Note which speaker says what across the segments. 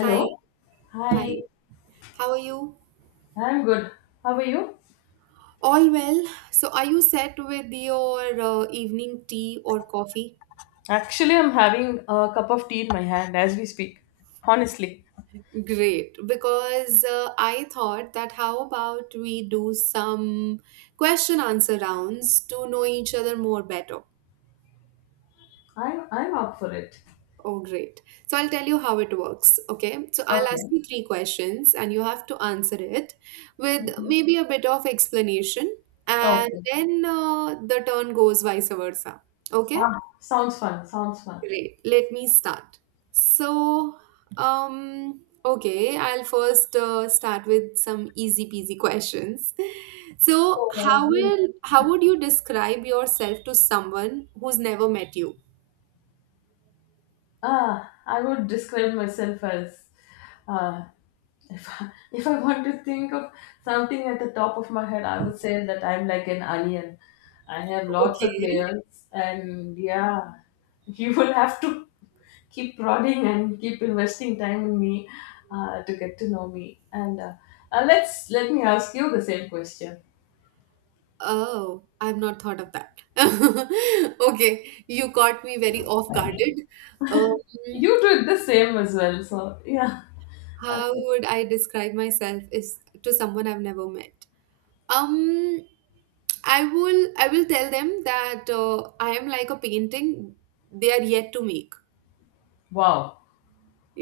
Speaker 1: Hi, hi.
Speaker 2: Hi.
Speaker 1: How are you?
Speaker 2: I'm good. How are you?
Speaker 1: All well. So, are you set with your evening tea or coffee?
Speaker 2: Actually, I'm having a cup of tea in my hand as we speak. Honestly.
Speaker 1: Great, because I thought that how about we do some question answer rounds to know each other more better.
Speaker 2: I'm up for it.
Speaker 1: Oh, great. So, I'll tell you how it works. Okay. So, I'll ask
Speaker 2: Okay.
Speaker 1: you three questions and you have to answer it with
Speaker 2: Mhm.
Speaker 1: maybe a bit of explanation, and
Speaker 2: Okay.
Speaker 1: then the turn goes vice versa. Okay.
Speaker 2: Ah, sounds fun. Sounds fun.
Speaker 1: Great. Let me start. So, okay, I'll first start with some easy peasy questions. So,
Speaker 2: So,
Speaker 1: how would you describe yourself to someone who's never met you?
Speaker 2: I would describe myself as uh, if I want to think of something at the top of my head, I would say that I'm like an onion. I have lots of
Speaker 1: Okay.
Speaker 2: layers, and yeah, you will have to keep prodding and keep investing time in me to get to know me. And let me ask you the same question.
Speaker 1: Oh, I've not thought of that. Okay, you caught me very off guarded. Um,
Speaker 2: You did the same as well, so yeah.
Speaker 1: how
Speaker 2: Okay.
Speaker 1: would I describe myself is to someone I've never met? um I will tell them that I am like a painting they are yet to make.
Speaker 2: Wow.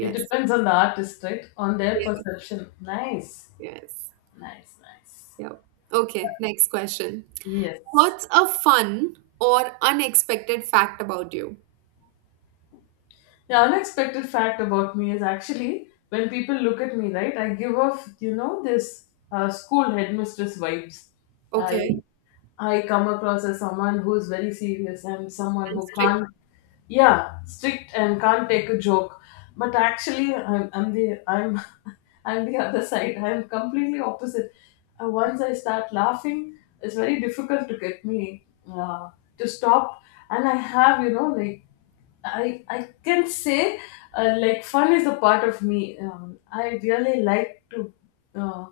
Speaker 2: It depends on the artist, right? On their
Speaker 1: yes,
Speaker 2: perception. Nice,
Speaker 1: yes,
Speaker 2: nice, nice.
Speaker 1: yep. Okay, next question.
Speaker 2: Yes.
Speaker 1: What's a fun or unexpected fact about you?
Speaker 2: The unexpected fact about me is actually when people look at me, right? I give off, you know, this school headmistress vibes. I
Speaker 1: Okay,
Speaker 2: I come across as someone who's very serious and someone who
Speaker 1: that's trick.
Speaker 2: can't, yeah, strict and can't take a joke. But actually, I'm the I'm I'm the other side. I'm completely opposite. Once I start laughing, it's very difficult to get me to stop. And I have, you know, like I can say like fun is a part of me. I really like uh,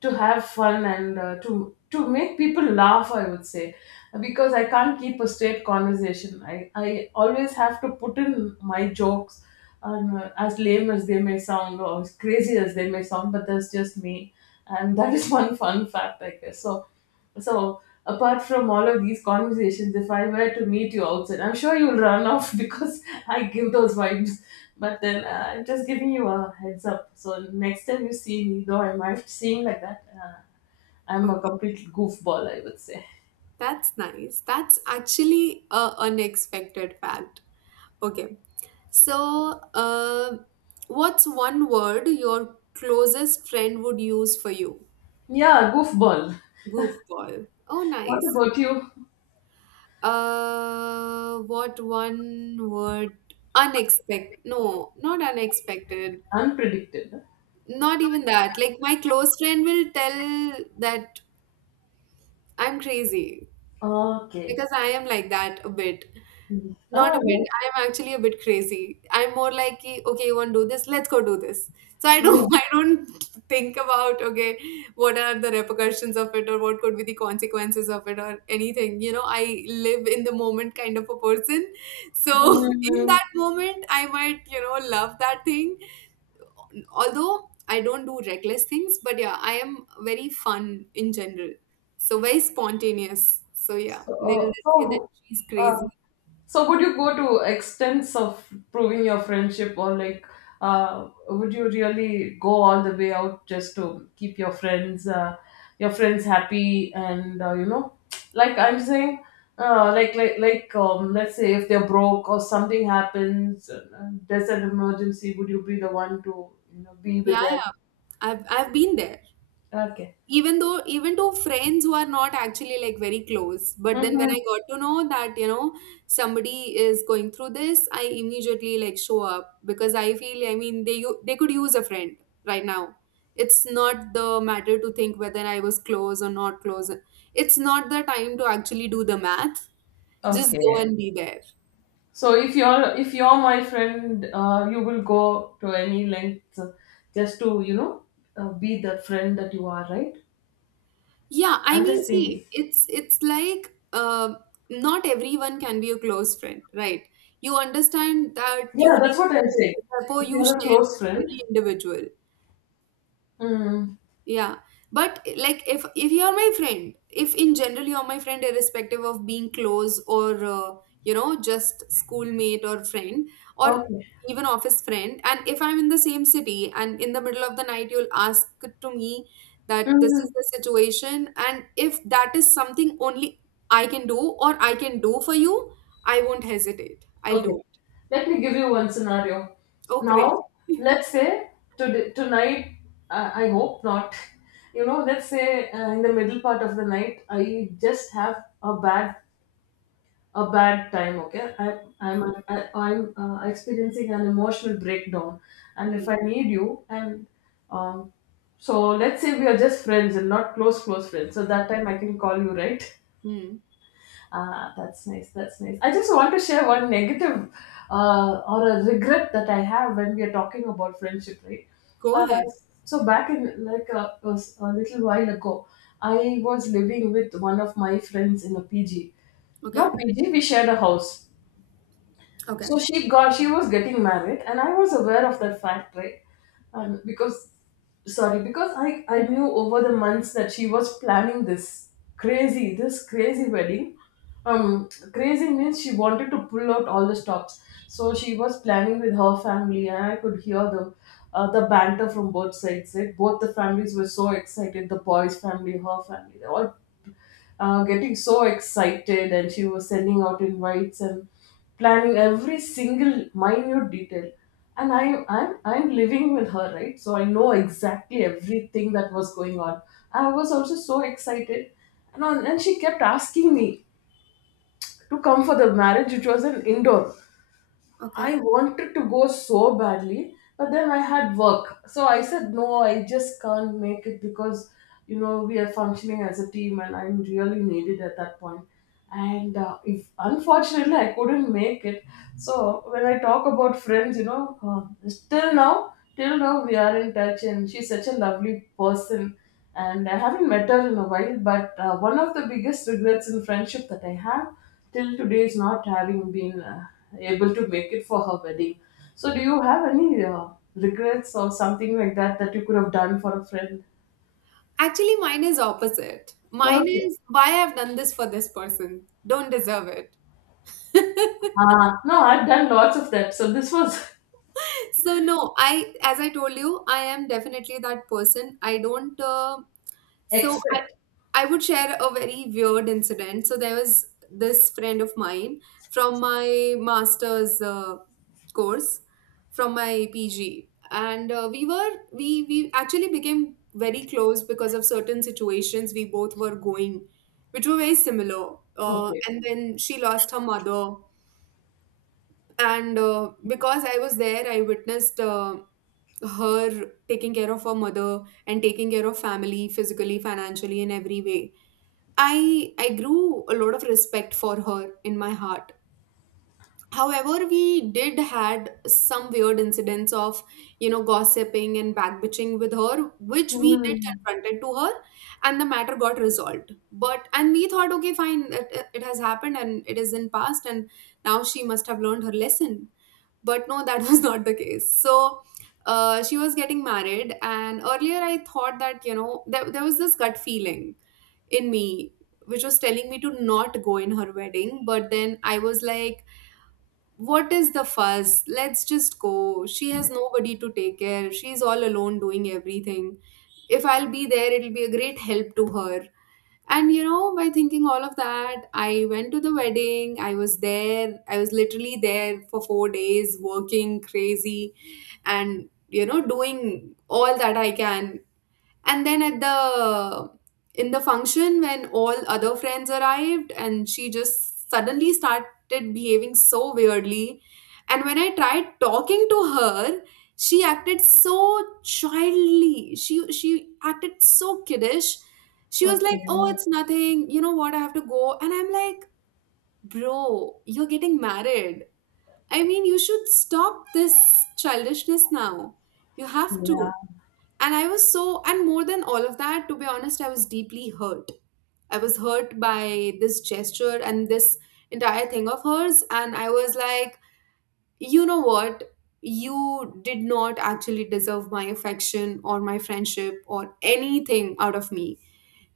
Speaker 2: to have fun and to make people laugh. I would say because I can't keep a straight conversation. I always have to put in my jokes. And as lame as they may sound or as crazy as they may sound, but that's just me, and that is one fun fact, I guess. So, apart from all of these conversations, if I were to meet you outside, I'm sure you'll run off because I give those vibes. But then I'm just giving you a heads up. So, next time you see me, though I might seem like that, I'm a
Speaker 1: Okay,
Speaker 2: complete goofball, I would say.
Speaker 1: that's nice. That's actually a unexpected fact. Okay, so uh, what's one word your closest friend would use for you?
Speaker 2: Yeah, goofball.
Speaker 1: Goofball. Oh,
Speaker 2: What
Speaker 1: nice.
Speaker 2: about you?
Speaker 1: What one word? Unexpected. No, not unexpected.
Speaker 2: Unpredicted.
Speaker 1: Not even that. Like my close friend will tell that I'm crazy
Speaker 2: Okay.
Speaker 1: because I am like that a bit. Not a
Speaker 2: All
Speaker 1: bit.
Speaker 2: right.
Speaker 1: I'm actually a bit crazy. I'm more like, कि, okay, you want to do this? Let's go do this. So I
Speaker 2: Yeah.
Speaker 1: don't, I don't think about, okay, what are the repercussions of it or what could be the consequences of it or anything. You know, I live in the moment kind of a person. So in
Speaker 2: Hmm.
Speaker 1: that moment, I might, you know, love that thing. Although I don't do reckless things, but yeah, I am very fun in general. So very spontaneous. So yeah,
Speaker 2: So,
Speaker 1: they'll
Speaker 2: uh,
Speaker 1: say that
Speaker 2: so,
Speaker 1: she's
Speaker 2: uh,
Speaker 1: crazy.
Speaker 2: So, would you go to extents of proving your friendship? Or like, would you really go all the way out just to keep your friends, your friends, happy? And you know, like I'm saying, let's say if they're broke or something happens, there's an emergency, would you be the one to, you know, be with
Speaker 1: Yeah,
Speaker 2: them?
Speaker 1: yeah. I've been there.
Speaker 2: Okay.
Speaker 1: Even though even to friends who are not actually like very close, but then when I
Speaker 2: Hmm.
Speaker 1: got to know that, you know, somebody is going through this, I immediately like show up because I feel I mean they could use a friend right now. It's not the matter to think whether I was close or not close. It's not the time to actually do the math. Just go
Speaker 2: Okay.
Speaker 1: and be there.
Speaker 2: So if you're my friend, you will go to any length just to, you know, be the friend that you are, right?
Speaker 1: Yeah, I
Speaker 2: I'm
Speaker 1: mean,
Speaker 2: just
Speaker 1: see,
Speaker 2: thinking.
Speaker 1: it's like not everyone can be a close friend, right? You understand that
Speaker 2: Yeah,
Speaker 1: tuning
Speaker 2: that's what I'm
Speaker 1: is
Speaker 2: saying.
Speaker 1: the rapport
Speaker 2: If
Speaker 1: you
Speaker 2: you're a
Speaker 1: share
Speaker 2: close
Speaker 1: with every
Speaker 2: friend,
Speaker 1: individual.
Speaker 2: mm,
Speaker 1: Yeah, but like if you are my friend, if in general you are my friend, irrespective of being close or you know, just schoolmate or friend or
Speaker 2: okay,
Speaker 1: even office friend, and if I'm in the same city and in the middle of the night you'll ask to me that this is
Speaker 2: mm,
Speaker 1: the situation, and if that is something only I can do or I can do for you, I won't hesitate. I'll
Speaker 2: okay.
Speaker 1: do it.
Speaker 2: Let me give you one scenario.
Speaker 1: Oh, great.
Speaker 2: Now, let's say today, tonight. I hope not. You know, let's say in the middle part of the night, I just have a bad, time. Okay. i i'm
Speaker 1: Mhm.
Speaker 2: I, i'm uh, experiencing an emotional breakdown, and if
Speaker 1: Hmm.
Speaker 2: I need you. And um so let's say we are just friends and not close friends, so that time I can call you, right?
Speaker 1: Hmm.
Speaker 2: Ah, that's nice, that's nice. I just want to share one negative, or a regret that I have when we are talking about friendship, right?
Speaker 1: Go
Speaker 2: uh,
Speaker 1: ahead.
Speaker 2: so back in like a little while ago, I was living with one of my friends in a pg.
Speaker 1: Okay.
Speaker 2: Not PG, we shared a house.
Speaker 1: Okay.
Speaker 2: So she was getting married, and I was aware of that fact, right? Um, because because I knew over the months that she was planning this crazy wedding. Crazy means she wanted to pull out all the stops. So she was planning with her family, and I could hear the the banter from both sides. Right? Both the families were so excited. The boys' family, her family, they all getting so excited, and she was sending out invites and planning every single minute detail, and I'm living with her, right? So I know exactly everything that was going on. I was also so excited, and she kept asking me to come for the marriage, which was an indoor. I
Speaker 1: Okay.
Speaker 2: wanted to go so badly, but then I had work. So I said, no, I just can't make it because, you know, we are functioning as a team and I'm really needed at that point. And if unfortunately I couldn't make it, so when I talk about friends, you know, till now, we are in touch, and she's such a lovely person. And I haven't met her in a while, but one of the biggest regrets in friendship that I have till today is not having been able to make it for her wedding. So, do you have any regrets or something like that that you could have done for a friend?
Speaker 1: Actually, mine is opposite. Mine
Speaker 2: Okay.
Speaker 1: is why I've done this for this person. Don't deserve it.
Speaker 2: No, I've done lots of that. So, this was
Speaker 1: So no, I as I told you, I am definitely that person. I don't So
Speaker 2: expect.
Speaker 1: I would share a very weird incident. So there was this friend of mine from my master's course, from my PG, and we were we actually became very close because of certain situations we both were going, which were very similar.
Speaker 2: Okay.
Speaker 1: And then she lost her mother, and because I was there, I witnessed. Her taking care of her mother and taking care of family physically financially in every way I grew a lot of respect for her in my heart. However, we did had some weird incidents of, you know, gossiping and backbitching with her, which we did
Speaker 2: Hmm.
Speaker 1: confronted to her, and the matter got resolved. But and we thought, okay, fine, it has happened and it is in past, and now she must have learned her lesson. But no, that was not the case. So. She was getting married, and earlier I thought that you know there was this gut feeling in me which was telling me to not go in her wedding, but then I was like, what is the fuss, let's just go, she has nobody to take care, she's all alone doing everything, if I'll be there it'll be a great help to her. And you know, by thinking all of that, I went to the wedding. I was there. I was literally there for 4 days working crazy and you know doing all that I can. And then at the in the function when all other friends arrived, and she just suddenly started behaving so weirdly. And when I tried talking to her, she acted so childly, she acted so kiddish. She was like,
Speaker 2: Okay.
Speaker 1: oh, it's nothing, you know what, I have to go. And I'm like, bro, you're getting married. I mean, you should stop this childishness now. You have
Speaker 2: Yeah.
Speaker 1: to. And I was so, and more than all of that, to be honest, I was deeply hurt. I was hurt by this gesture and this entire thing of hers. And I was like, you know what? You did not actually deserve my affection or my friendship or anything out of me.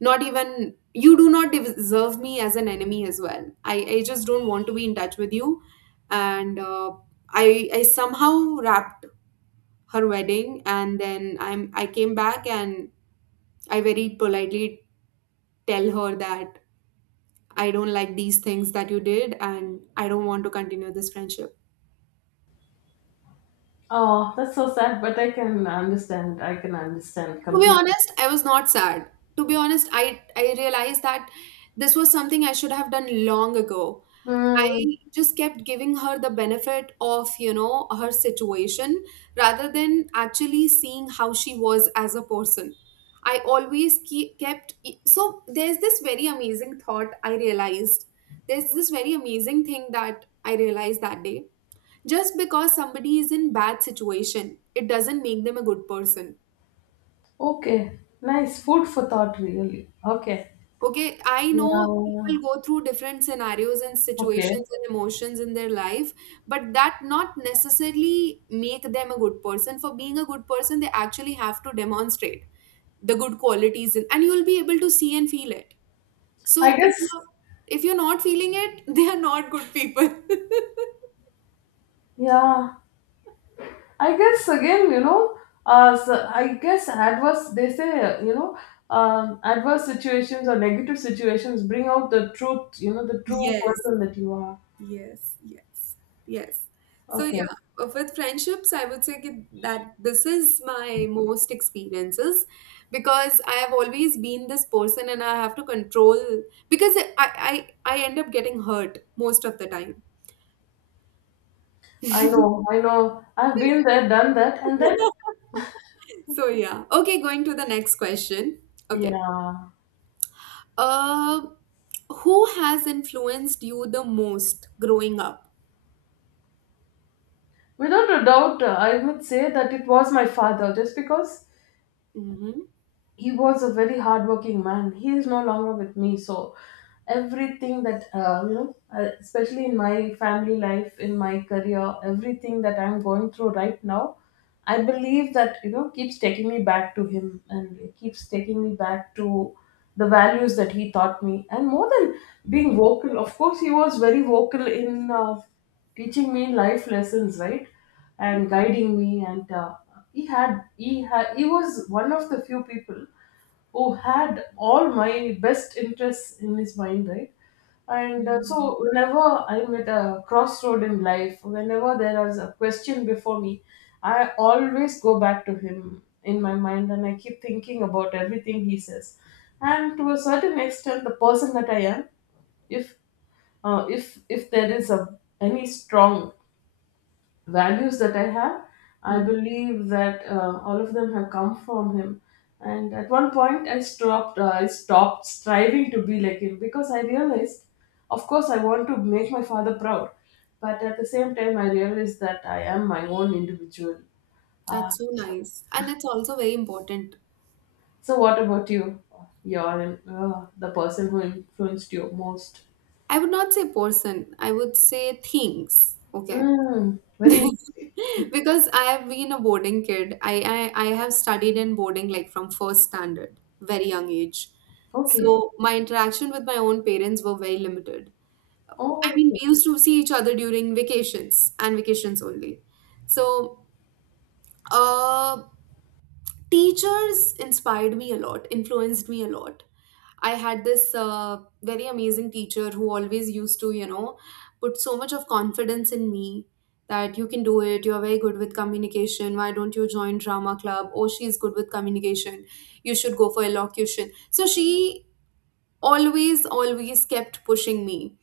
Speaker 1: Not even, you do not deserve me as an enemy as well. I just don't want to be in touch with you. And I somehow wrapped her wedding and then I came back, and I very politely tell her that I don't like these things that you did and I don't want to continue this friendship.
Speaker 2: Oh, that's so sad, but I can understand. I can understand
Speaker 1: To be
Speaker 2: completely.
Speaker 1: honest, I was not sad. To be honest, I realized that this was something I should have done long ago.
Speaker 2: Hmm.
Speaker 1: I just kept giving her the benefit of, you know, her situation rather than actually seeing how she was as a person. I always keep, kept. E, So there's this very amazing thought I realized. There's this very amazing thing that I realized that day. Just because somebody is in bad situation, it doesn't make them a good person.
Speaker 2: Okay. Nice food for thought, really. Okay.
Speaker 1: Okay, I know
Speaker 2: Yeah.
Speaker 1: people go through different scenarios and
Speaker 2: Okay.
Speaker 1: situations and emotions in their life, but that not necessarily make them a good person. For being a good person, they actually have to demonstrate the good qualities in, and you'll be able to see and feel it.
Speaker 2: I
Speaker 1: So
Speaker 2: guess.
Speaker 1: if you're not feeling it, they are not good people.
Speaker 2: Yeah. I guess again, you know, so I guess adverse, they say, adverse situations or negative situations bring out the truth, you know, the true
Speaker 1: Yes.
Speaker 2: person that you are.
Speaker 1: Yes, yes, yes. So
Speaker 2: Okay,
Speaker 1: yeah, with friendships, I would say ki- that this is my most experiences because I have always been this person and I have to control because I end up getting hurt most of the time.
Speaker 2: I know, I've been there, done that, and then,
Speaker 1: So yeah. Okay, going to the next question. Okay.
Speaker 2: yeah,
Speaker 1: Uh, who has influenced you the most growing up?
Speaker 2: without a doubt, I would say that it was my father, just because he was a very hardworking man. He is no longer with me, so everything that especially in my family life, in my career, everything that I'm going through right now, I believe that, you know, keeps taking me back to him, and it keeps taking me back to the values that he taught me, and more than being vocal. Of course, he was very vocal in teaching me life lessons, right? And guiding me. And he was one of the few people who had all my best interests in his mind, right? And so,
Speaker 1: Mm-hmm.
Speaker 2: whenever I'm at a crossroad in life, whenever there is a question before me, I always go back to him in my mind, and I keep thinking about everything he says. And to a certain extent, the person that I am, if if there is a any strong values that I have, I believe that all of them have come from him. And at one point, I stopped. I stopped striving to be like him because I realized, of course, I want to make my father proud, but at the same time, I realized that I am my own individual.
Speaker 1: That's so
Speaker 2: So,
Speaker 1: nice. And it's also very important.
Speaker 2: so, what about you? You're the person who influenced you most.
Speaker 1: I would not say person, I would say things. Okay.
Speaker 2: Mm, very interesting.
Speaker 1: Because I have been a boarding kid. I have studied in boarding like from first standard, very young age.
Speaker 2: Okay.
Speaker 1: So my interaction with my own parents were very limited. I
Speaker 2: Oh,
Speaker 1: mean,
Speaker 2: okay.
Speaker 1: we used to see each other during vacations and vacations only. So, uh, teachers inspired me a lot, influenced me a lot. I had this very amazing teacher who always used to, you know, put so much of confidence in me that you can do it. You're very good with communication. Why don't you join drama club? Oh, she's good with communication. You should go for elocution. So she always, always kept pushing me.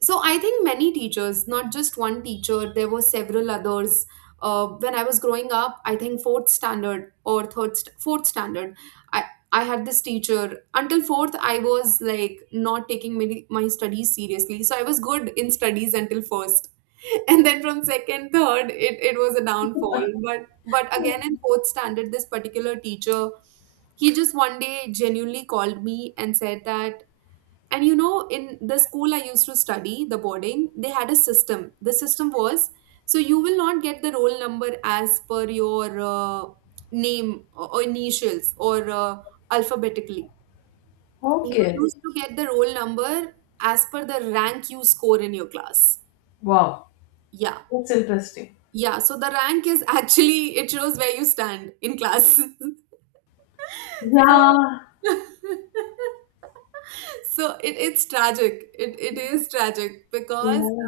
Speaker 1: So I think many teachers, not just one teacher, there were several others. Uh, when I was growing up, I think fourth standard or fourth standard, I had this teacher until fourth. I was like not taking my studies seriously. So I was good in studies until first and then from second third it was a downfall. But again in fourth standard, this particular teacher, he just one day genuinely called me and said that. And you know, in the school I used to study, the boarding, they had a system. The system was so you will not get the roll number as per your name or initials or alphabetically. You
Speaker 2: Okay.
Speaker 1: used to get the roll number as per the rank you score in your class.
Speaker 2: Wow.
Speaker 1: Yeah.
Speaker 2: That's interesting.
Speaker 1: Yeah. So the rank is actually, it shows where you stand in class. So.
Speaker 2: Yeah.
Speaker 1: So it's tragic it is tragic because
Speaker 2: Yeah.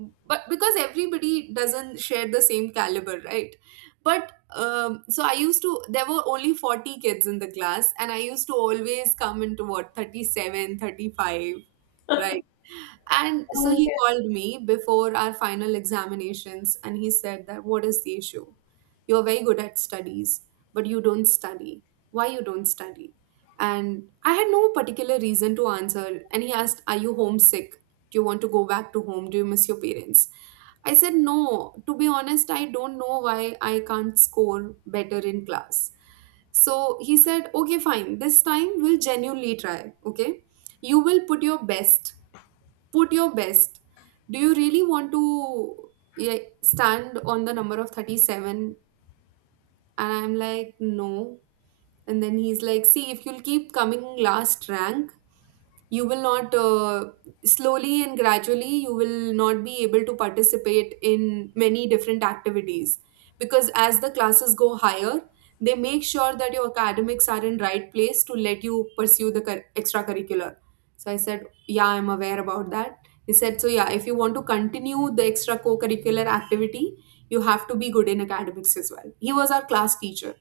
Speaker 1: but because everybody doesn't share the same caliber, right? But um, so i used to, there were only 40 kids in the class, and I used to always come into, what, 37, 35, right? And so he
Speaker 2: Okay.
Speaker 1: called me before our final examinations and he said that, what is the issue? You're very good at studies, but you don't study. Why you don't study? And I had no particular reason to answer. And he asked, are you homesick? Do you want to go back to home? Do you miss your parents? I said, no, to be honest, I don't know why I can't score better in class. So he said, okay, fine. This time we'll genuinely try. Okay. You will put your best, put your best, do you really want to, yeah, stand on the number of 37? And I'm like, no. And then he's like, see, if you'll keep coming last rank, you will not slowly and gradually, you will not be able to participate in many different activities, because as the classes go higher, they make sure that your academics are in right place to let you pursue the extracurricular. So I said, yeah, I'm aware about that. He said, so yeah, if you want to continue the extra co-curricular activity, you have to be good in academics as well. He was our class teacher.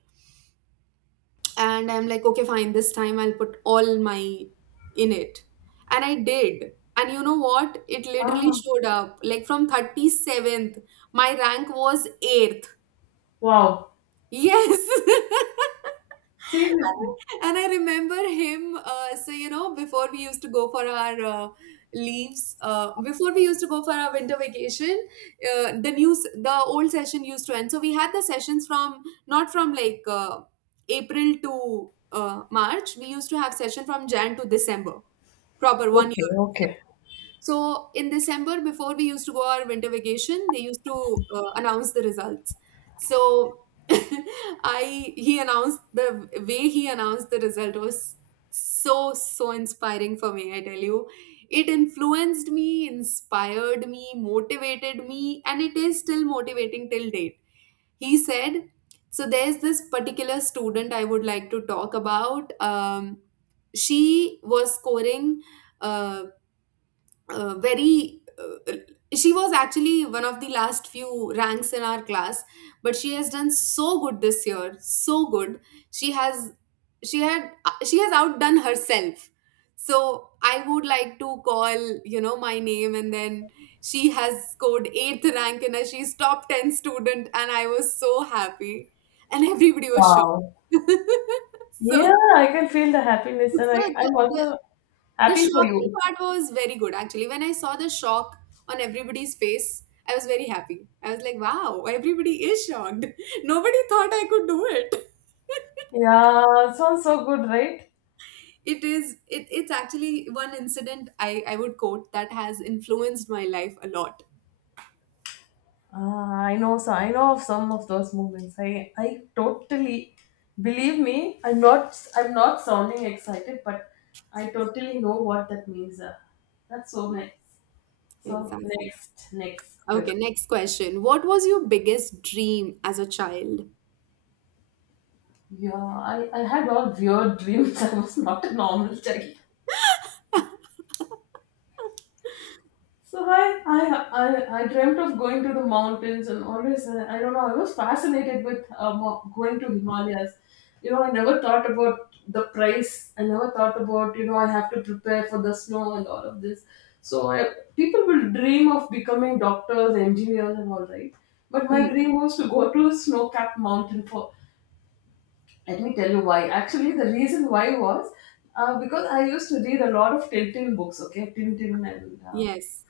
Speaker 1: And I'm like, okay, fine, this time I'll put all my in it. And I did. And you know what, it literally
Speaker 2: Ah,
Speaker 1: showed up, like from 37th my rank was 8th.
Speaker 2: wow.
Speaker 1: Yes.
Speaker 2: Seriously.
Speaker 1: And I remember him. You know, before we used to go for our leaves, before we used to go for our winter vacation, the news, the old session used to end. So we had the sessions from, not from like April to March. We used to have session from Jan to December, proper one
Speaker 2: Okay,
Speaker 1: year.
Speaker 2: okay.
Speaker 1: So in December, before we used to go our winter vacation, they used to announce the results. So I, he announced, the way he announced the result was so so inspiring for me. I tell you, it influenced me, inspired me, motivated me, and it is still motivating till date. He said, "So there's this particular student I would like to talk about. She was scoring, uh, very, she was actually one of the last few ranks in our class, but she has done so good this year, so good, she has she has outdone herself. So I would like to call, you know, my name. And then she has scored 8th rank in a, she's top 10 student." And I was so happy and everybody was
Speaker 2: Wow.
Speaker 1: shocked. So,
Speaker 2: Yeah, I can feel the happiness, and
Speaker 1: so
Speaker 2: I,
Speaker 1: the,
Speaker 2: I'm
Speaker 1: the
Speaker 2: also
Speaker 1: the
Speaker 2: happy for
Speaker 1: shocking
Speaker 2: you.
Speaker 1: part was very good actually. When I saw the shock on everybody's face, I was very happy. I was like, wow, everybody is shocked. Nobody thought I could do it.
Speaker 2: Yeah, sounds so good, right?
Speaker 1: It's actually one incident I would quote that has influenced my life a lot.
Speaker 2: Ah, I know of some of those moments. I totally Believe me, I'm not sounding excited, but I totally know what that means. That's so
Speaker 1: Yeah,
Speaker 2: nice. So,
Speaker 1: exactly.
Speaker 2: next
Speaker 1: Okay,
Speaker 2: question.
Speaker 1: next question. What was your biggest dream as a child?
Speaker 2: Yeah, I had all weird dreams. I was not a normal child. So I dreamt of going to the mountains, and always I don't know, I was fascinated with going to Himalayas. You know, I never thought about the price. I never thought about, you know, I have to prepare for the snow and all of this. So I, people will dream of becoming doctors, engineers, and all, right? But
Speaker 1: Hmm.
Speaker 2: my dream was to go to a snow-capped mountain for. Let me tell you why. Actually, the reason why was because I used to read a lot of Tintin books. Okay, Tintin and.
Speaker 1: Yes.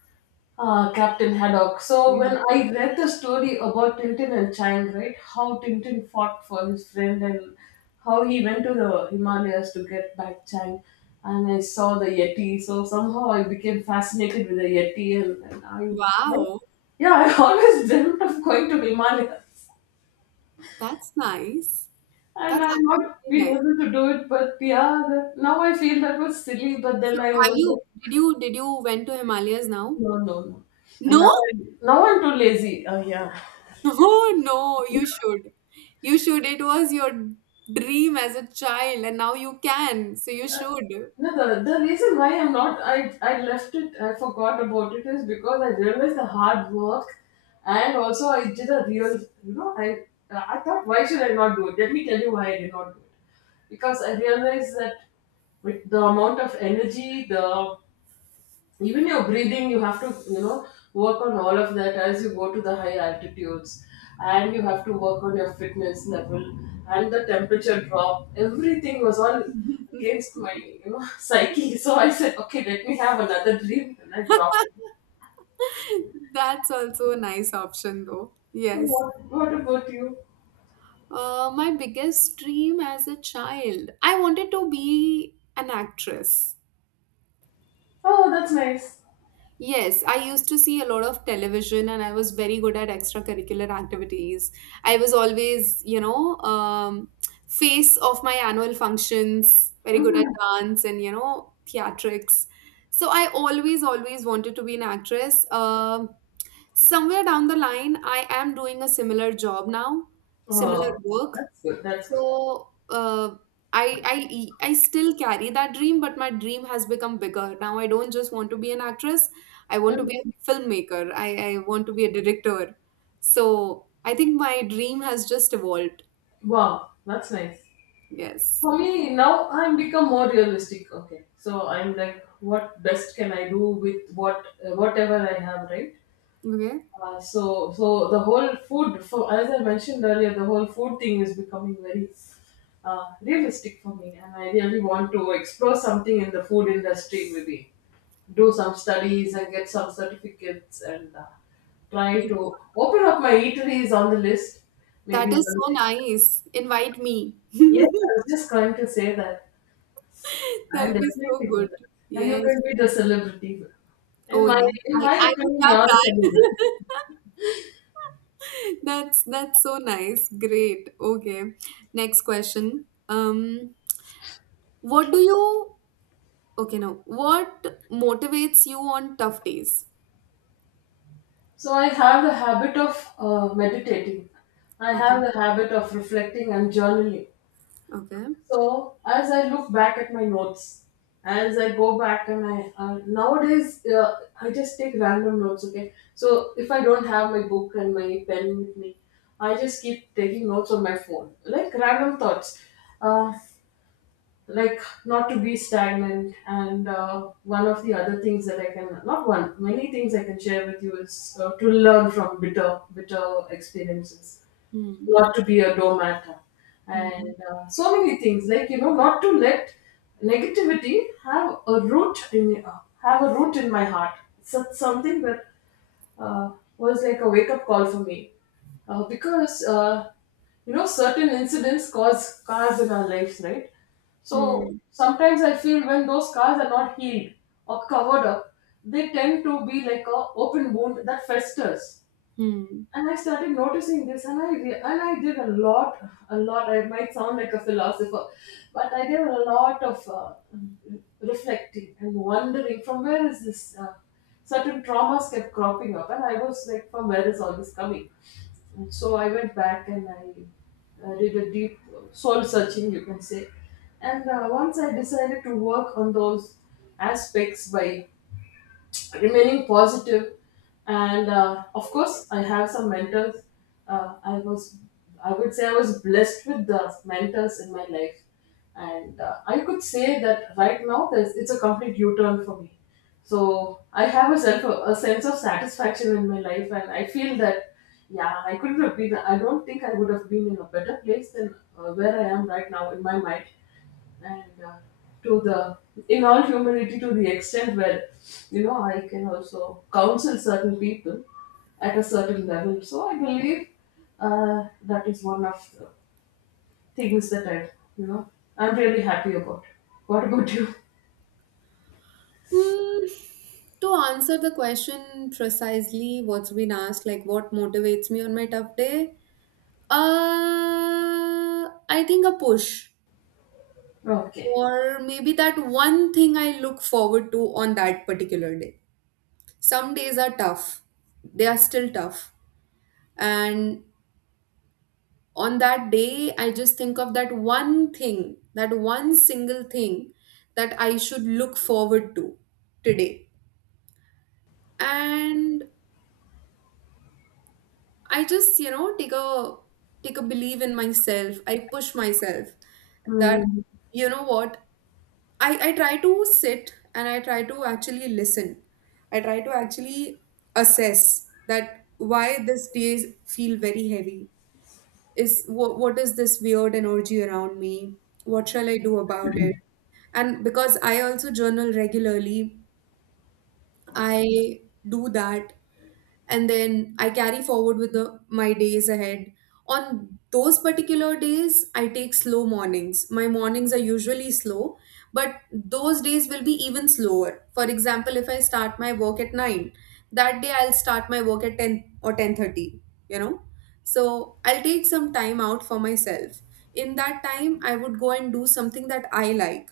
Speaker 2: Ah, Captain Haddock. So
Speaker 1: Mm.
Speaker 2: when I read the story about Tintin and Chang, right, how Tintin fought for his friend and how he went to the Himalayas to get back Chang, and I saw the Yeti. So somehow I became fascinated with the Yeti,
Speaker 1: Wow,
Speaker 2: yeah, I always dreamt of going to Himalayas.
Speaker 1: that's nice.
Speaker 2: And
Speaker 1: That's
Speaker 2: I've
Speaker 1: actually
Speaker 2: not been
Speaker 1: very nice.
Speaker 2: able to do it, but yeah, that, now I feel that was silly. But
Speaker 1: So
Speaker 2: then I
Speaker 1: have
Speaker 2: was
Speaker 1: you,
Speaker 2: like,
Speaker 1: did you went to Himalayas now?
Speaker 2: no, no, no. And now
Speaker 1: No?
Speaker 2: I'm now I'm too lazy. Oh yeah.
Speaker 1: Oh no, you should. You should. It was your dream as a child and now you can. So you should.
Speaker 2: No, the reason why I'm not, I left it, I forgot about it is because I realized the hard work. And also, I did a real, you know, I thought, why should I not do it? Let me tell you why I did not do it. Because I realized that with the amount of energy, the even your breathing you have to work on all of that as you go to the high altitudes, and you have to work on your fitness level and the temperature drop, everything was all against my psyche. So I said, okay, let me have another dream, and I dropped.
Speaker 1: That's also a nice option though.
Speaker 2: "Oh,
Speaker 1: Yes.
Speaker 2: what about you?
Speaker 1: My biggest dream as a child, I wanted to be an actress.
Speaker 2: Oh, that's nice.
Speaker 1: Yes, I used to see a lot of television and I was very good at extracurricular activities. I was always, you know, face of my annual functions, very good at
Speaker 2: Hmm.
Speaker 1: dance and, you know, theatrics. So I always, always wanted to be an actress. Somewhere down the line, I am doing a similar job now, similar
Speaker 2: Oh,
Speaker 1: work.
Speaker 2: that's good, that's good.
Speaker 1: So I still carry that dream, but my dream has become bigger. Now I don't just want to be an actress. I want to
Speaker 2: Mhm.
Speaker 1: be a filmmaker. I want to be a director. So I think my dream has just evolved.
Speaker 2: Wow, that's nice.
Speaker 1: Yes.
Speaker 2: For me, now I'm become more realistic. Okay, so I'm like, what best can I do with what whatever I have, right?
Speaker 1: Okay.
Speaker 2: So the whole food, for as I mentioned earlier, the whole food thing is becoming very realistic for me, and I really want to explore something in the food industry. Maybe do some studies and get some certificates, and try to open up my eateries on the list.
Speaker 1: That
Speaker 2: Maybe one
Speaker 1: is so
Speaker 2: day.
Speaker 1: nice. Invite me.
Speaker 2: Yes, I was just going to say that. I'll
Speaker 1: That'll be so
Speaker 2: definitely do
Speaker 1: good.
Speaker 2: that. And you
Speaker 1: Yes.
Speaker 2: can be the celebrity.
Speaker 1: Oh
Speaker 2: In my
Speaker 1: yeah.
Speaker 2: in my
Speaker 1: I would
Speaker 2: opinion,
Speaker 1: love
Speaker 2: you're a celebrity.
Speaker 1: that. That's so nice. Great. Okay. Next question. What do you, okay, now, what motivates you on tough days?
Speaker 2: So I have the habit of meditating. I have
Speaker 1: Okay,
Speaker 2: the habit of reflecting and journaling.
Speaker 1: okay.
Speaker 2: So as I look back at my notes, as I go back, and I nowadays I just take random notes. Okay, so if I don't have my book and my pen with me, I just keep taking notes on my phone, like random thoughts. Uh, like not to be stagnant, and one of the other things that I can, not one, many things I can share with you is to learn from bitter experiences,
Speaker 1: Hmm,
Speaker 2: not to be a doormat,
Speaker 1: hmm,
Speaker 2: and so many things, like not to let negativity have a root in have a root in my heart. Such something that uh, was like a wake up call for me, because certain incidents cause scars in our lives, right? So
Speaker 1: hmm,
Speaker 2: sometimes I feel when those scars are not healed or covered up, they tend to be like a open wound that festers.
Speaker 1: hmm.
Speaker 2: And I started noticing this, and and I did a lot, a lot. I might sound like a philosopher, but I did a lot of reflecting and wondering from where is this. Certain traumas kept cropping up, and I was like, from where is all this coming? And so I went back, and I did a deep soul searching, you can say. And once I decided to work on those aspects by remaining positive, and of course I have some mentors. uh, i was I would say I was blessed with the mentors in my life. And I could say that right now there's, it's a complete u-turn for me. So I have a, self, a sense of satisfaction in my life, and I feel that, yeah, I couldn't have been, I don't think I would have been in a better place than where I am right now in my mind. And to the, in all humility, to the extent where I can also counsel certain people at a certain level. So I believe that is one of the things that I, you know I'm really happy about. What about you?
Speaker 1: Hmm. To answer the question precisely, what's been asked, like what motivates me on my tough day? I think a push,
Speaker 2: Okay.
Speaker 1: or maybe that one thing I look forward to on that particular day. Some days are tough, they are still tough. And on that day, I just think of that one thing, that one single thing that I should look forward to today. And I just, you know, take a, take a belief in myself, I push myself that,
Speaker 2: Hmm.
Speaker 1: you know what, I try to sit and I try to actually listen, I try to actually assess that why this day feel very heavy, is, what is this weird energy around me? What shall I do about it? And because I also journal regularly, I do that, and then I carry forward with the my days ahead. On those particular days, I take slow mornings. My mornings are usually slow, but those days will be even slower. For example, if I start my work at 9, that day I'll start my work at 10 or 10:30, you know? So, I'll take some time out for myself. In that time, I would go and do something that I like,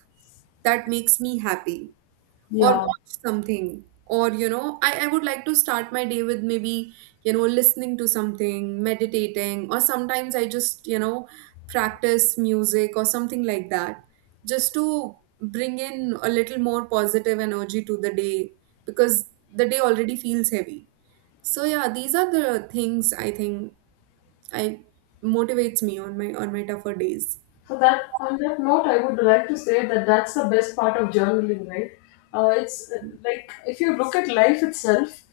Speaker 1: that makes me happy, or
Speaker 2: Yeah.
Speaker 1: watch something, or, you know, I would like to start my day with maybe, you know, listening to something, meditating, or sometimes I just, you know, practice music or something like that, just to bring in a little more positive energy to the day, because the day already feels heavy. So yeah, these are the things, I think, I motivates me on my tougher days.
Speaker 2: So that on that note, I would like to say that that's the best part of journaling, right? It's like if you look at life itself,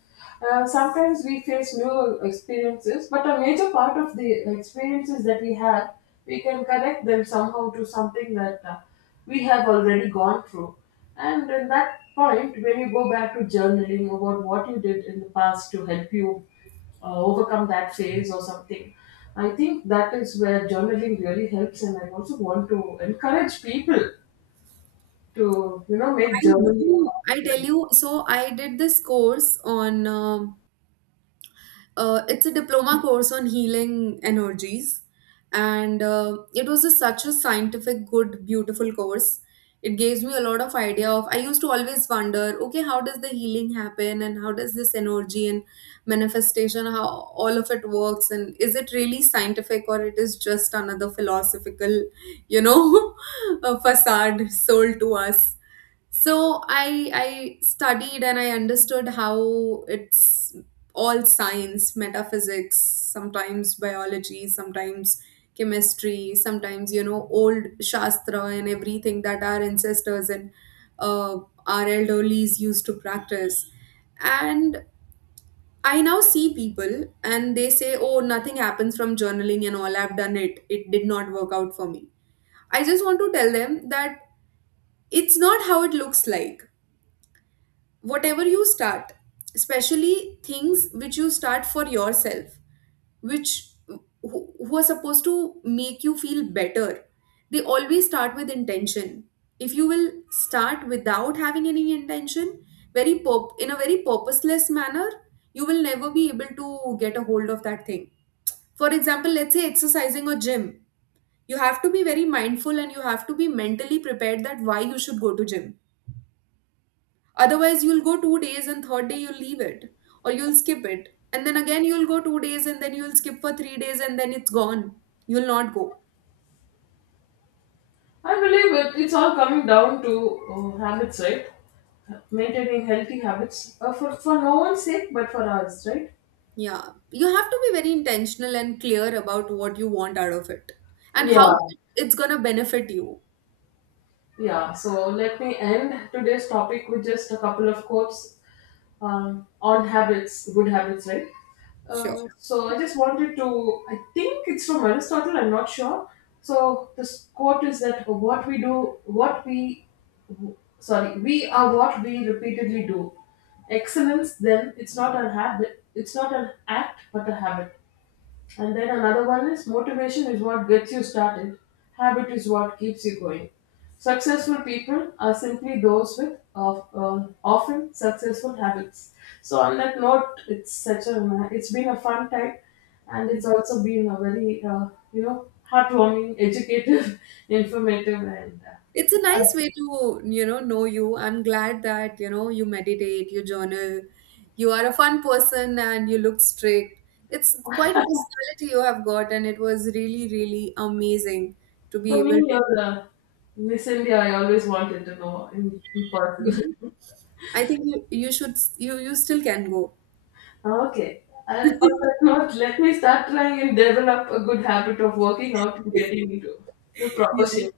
Speaker 2: sometimes we face new experiences, but a major part of the experiences that we have, we can connect them somehow to something that we have already gone through. And in that point, when you go back to journaling about what you did in the past to help you overcome that phase or something. I think that is where journaling really helps, and I also want to encourage people to make
Speaker 1: I
Speaker 2: journaling.
Speaker 1: do. I
Speaker 2: A
Speaker 1: tell
Speaker 2: habit.
Speaker 1: you, so I did this course on it's a diploma course on healing energies, and it was a, such a scientific, good, beautiful course. It gives me a lot of idea of. I used to always wonder, okay, how does the healing happen, and how does this energy and manifestation, how all of it works, and is it really scientific or it is just another philosophical, you know, a facade sold to us? So I studied and I understood how it's all science, metaphysics, sometimes biology, sometimes chemistry, sometimes, you know, old shastra and everything that our ancestors and uh, our elderlies used to practice. And I now see people and they say, "Oh, nothing happens from journaling and all. I've done it. It did not work out for me." I just want to tell them that it's not how it looks like. Whatever you start, especially things which you start for yourself, which who are supposed to make you feel better, they always start with intention. If you will start without having any intention, very pop in a very purposeless manner, you will never be able to get a hold of that thing. For example, let's say exercising or gym, you have to be very mindful and you have to be mentally prepared that why you should go to gym. Otherwise, you'll go 2 days and third day you'll leave it or you'll skip it. And then again, you'll go 2 days and then you'll skip for 3 days and then it's gone. You'll not go.
Speaker 2: I believe it's all coming down to habits, right? Maintaining healthy habits, for no one's sake, but for us, right?
Speaker 1: Yeah. You have to be very intentional and clear about what you want out of it and how
Speaker 2: Yeah,
Speaker 1: it's going to benefit you.
Speaker 2: yeah. So let me end today's topic with just a couple of quotes. On habits, good habits, right?
Speaker 1: Sure.
Speaker 2: So I just wanted to, I think it's from Aristotle, I'm not sure. So this quote is that what we do, what we, sorry, we are what we repeatedly do. Excellence, then, it's not a habit, it's not an act, but a habit. And then another one is, motivation is what gets you started, habit is what keeps you going. Successful people are simply those with of, often successful habits. So on that note, it's such a, it's been a fun time, and it's also been a very you know heartwarming, educative, informative, and
Speaker 1: It's a nice way to, you know you. I'm glad that, you know, you meditate, you journal, you are a fun person and you look strict. It's quite a personality you have got, and it was really, really amazing to be
Speaker 2: for
Speaker 1: able
Speaker 2: me,
Speaker 1: to,
Speaker 2: you're the Miss India I always wanted to know in person.
Speaker 1: really. I think you, you should you still can go.
Speaker 2: Ah, okay. On that note, let me start trying and develop a good habit of working out and getting into the proper
Speaker 1: Yeah,
Speaker 2: shape.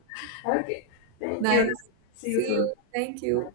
Speaker 2: Okay. Thank you.
Speaker 1: nice.
Speaker 2: See you
Speaker 1: See
Speaker 2: soon.
Speaker 1: you. Thank
Speaker 2: Bye.
Speaker 1: you.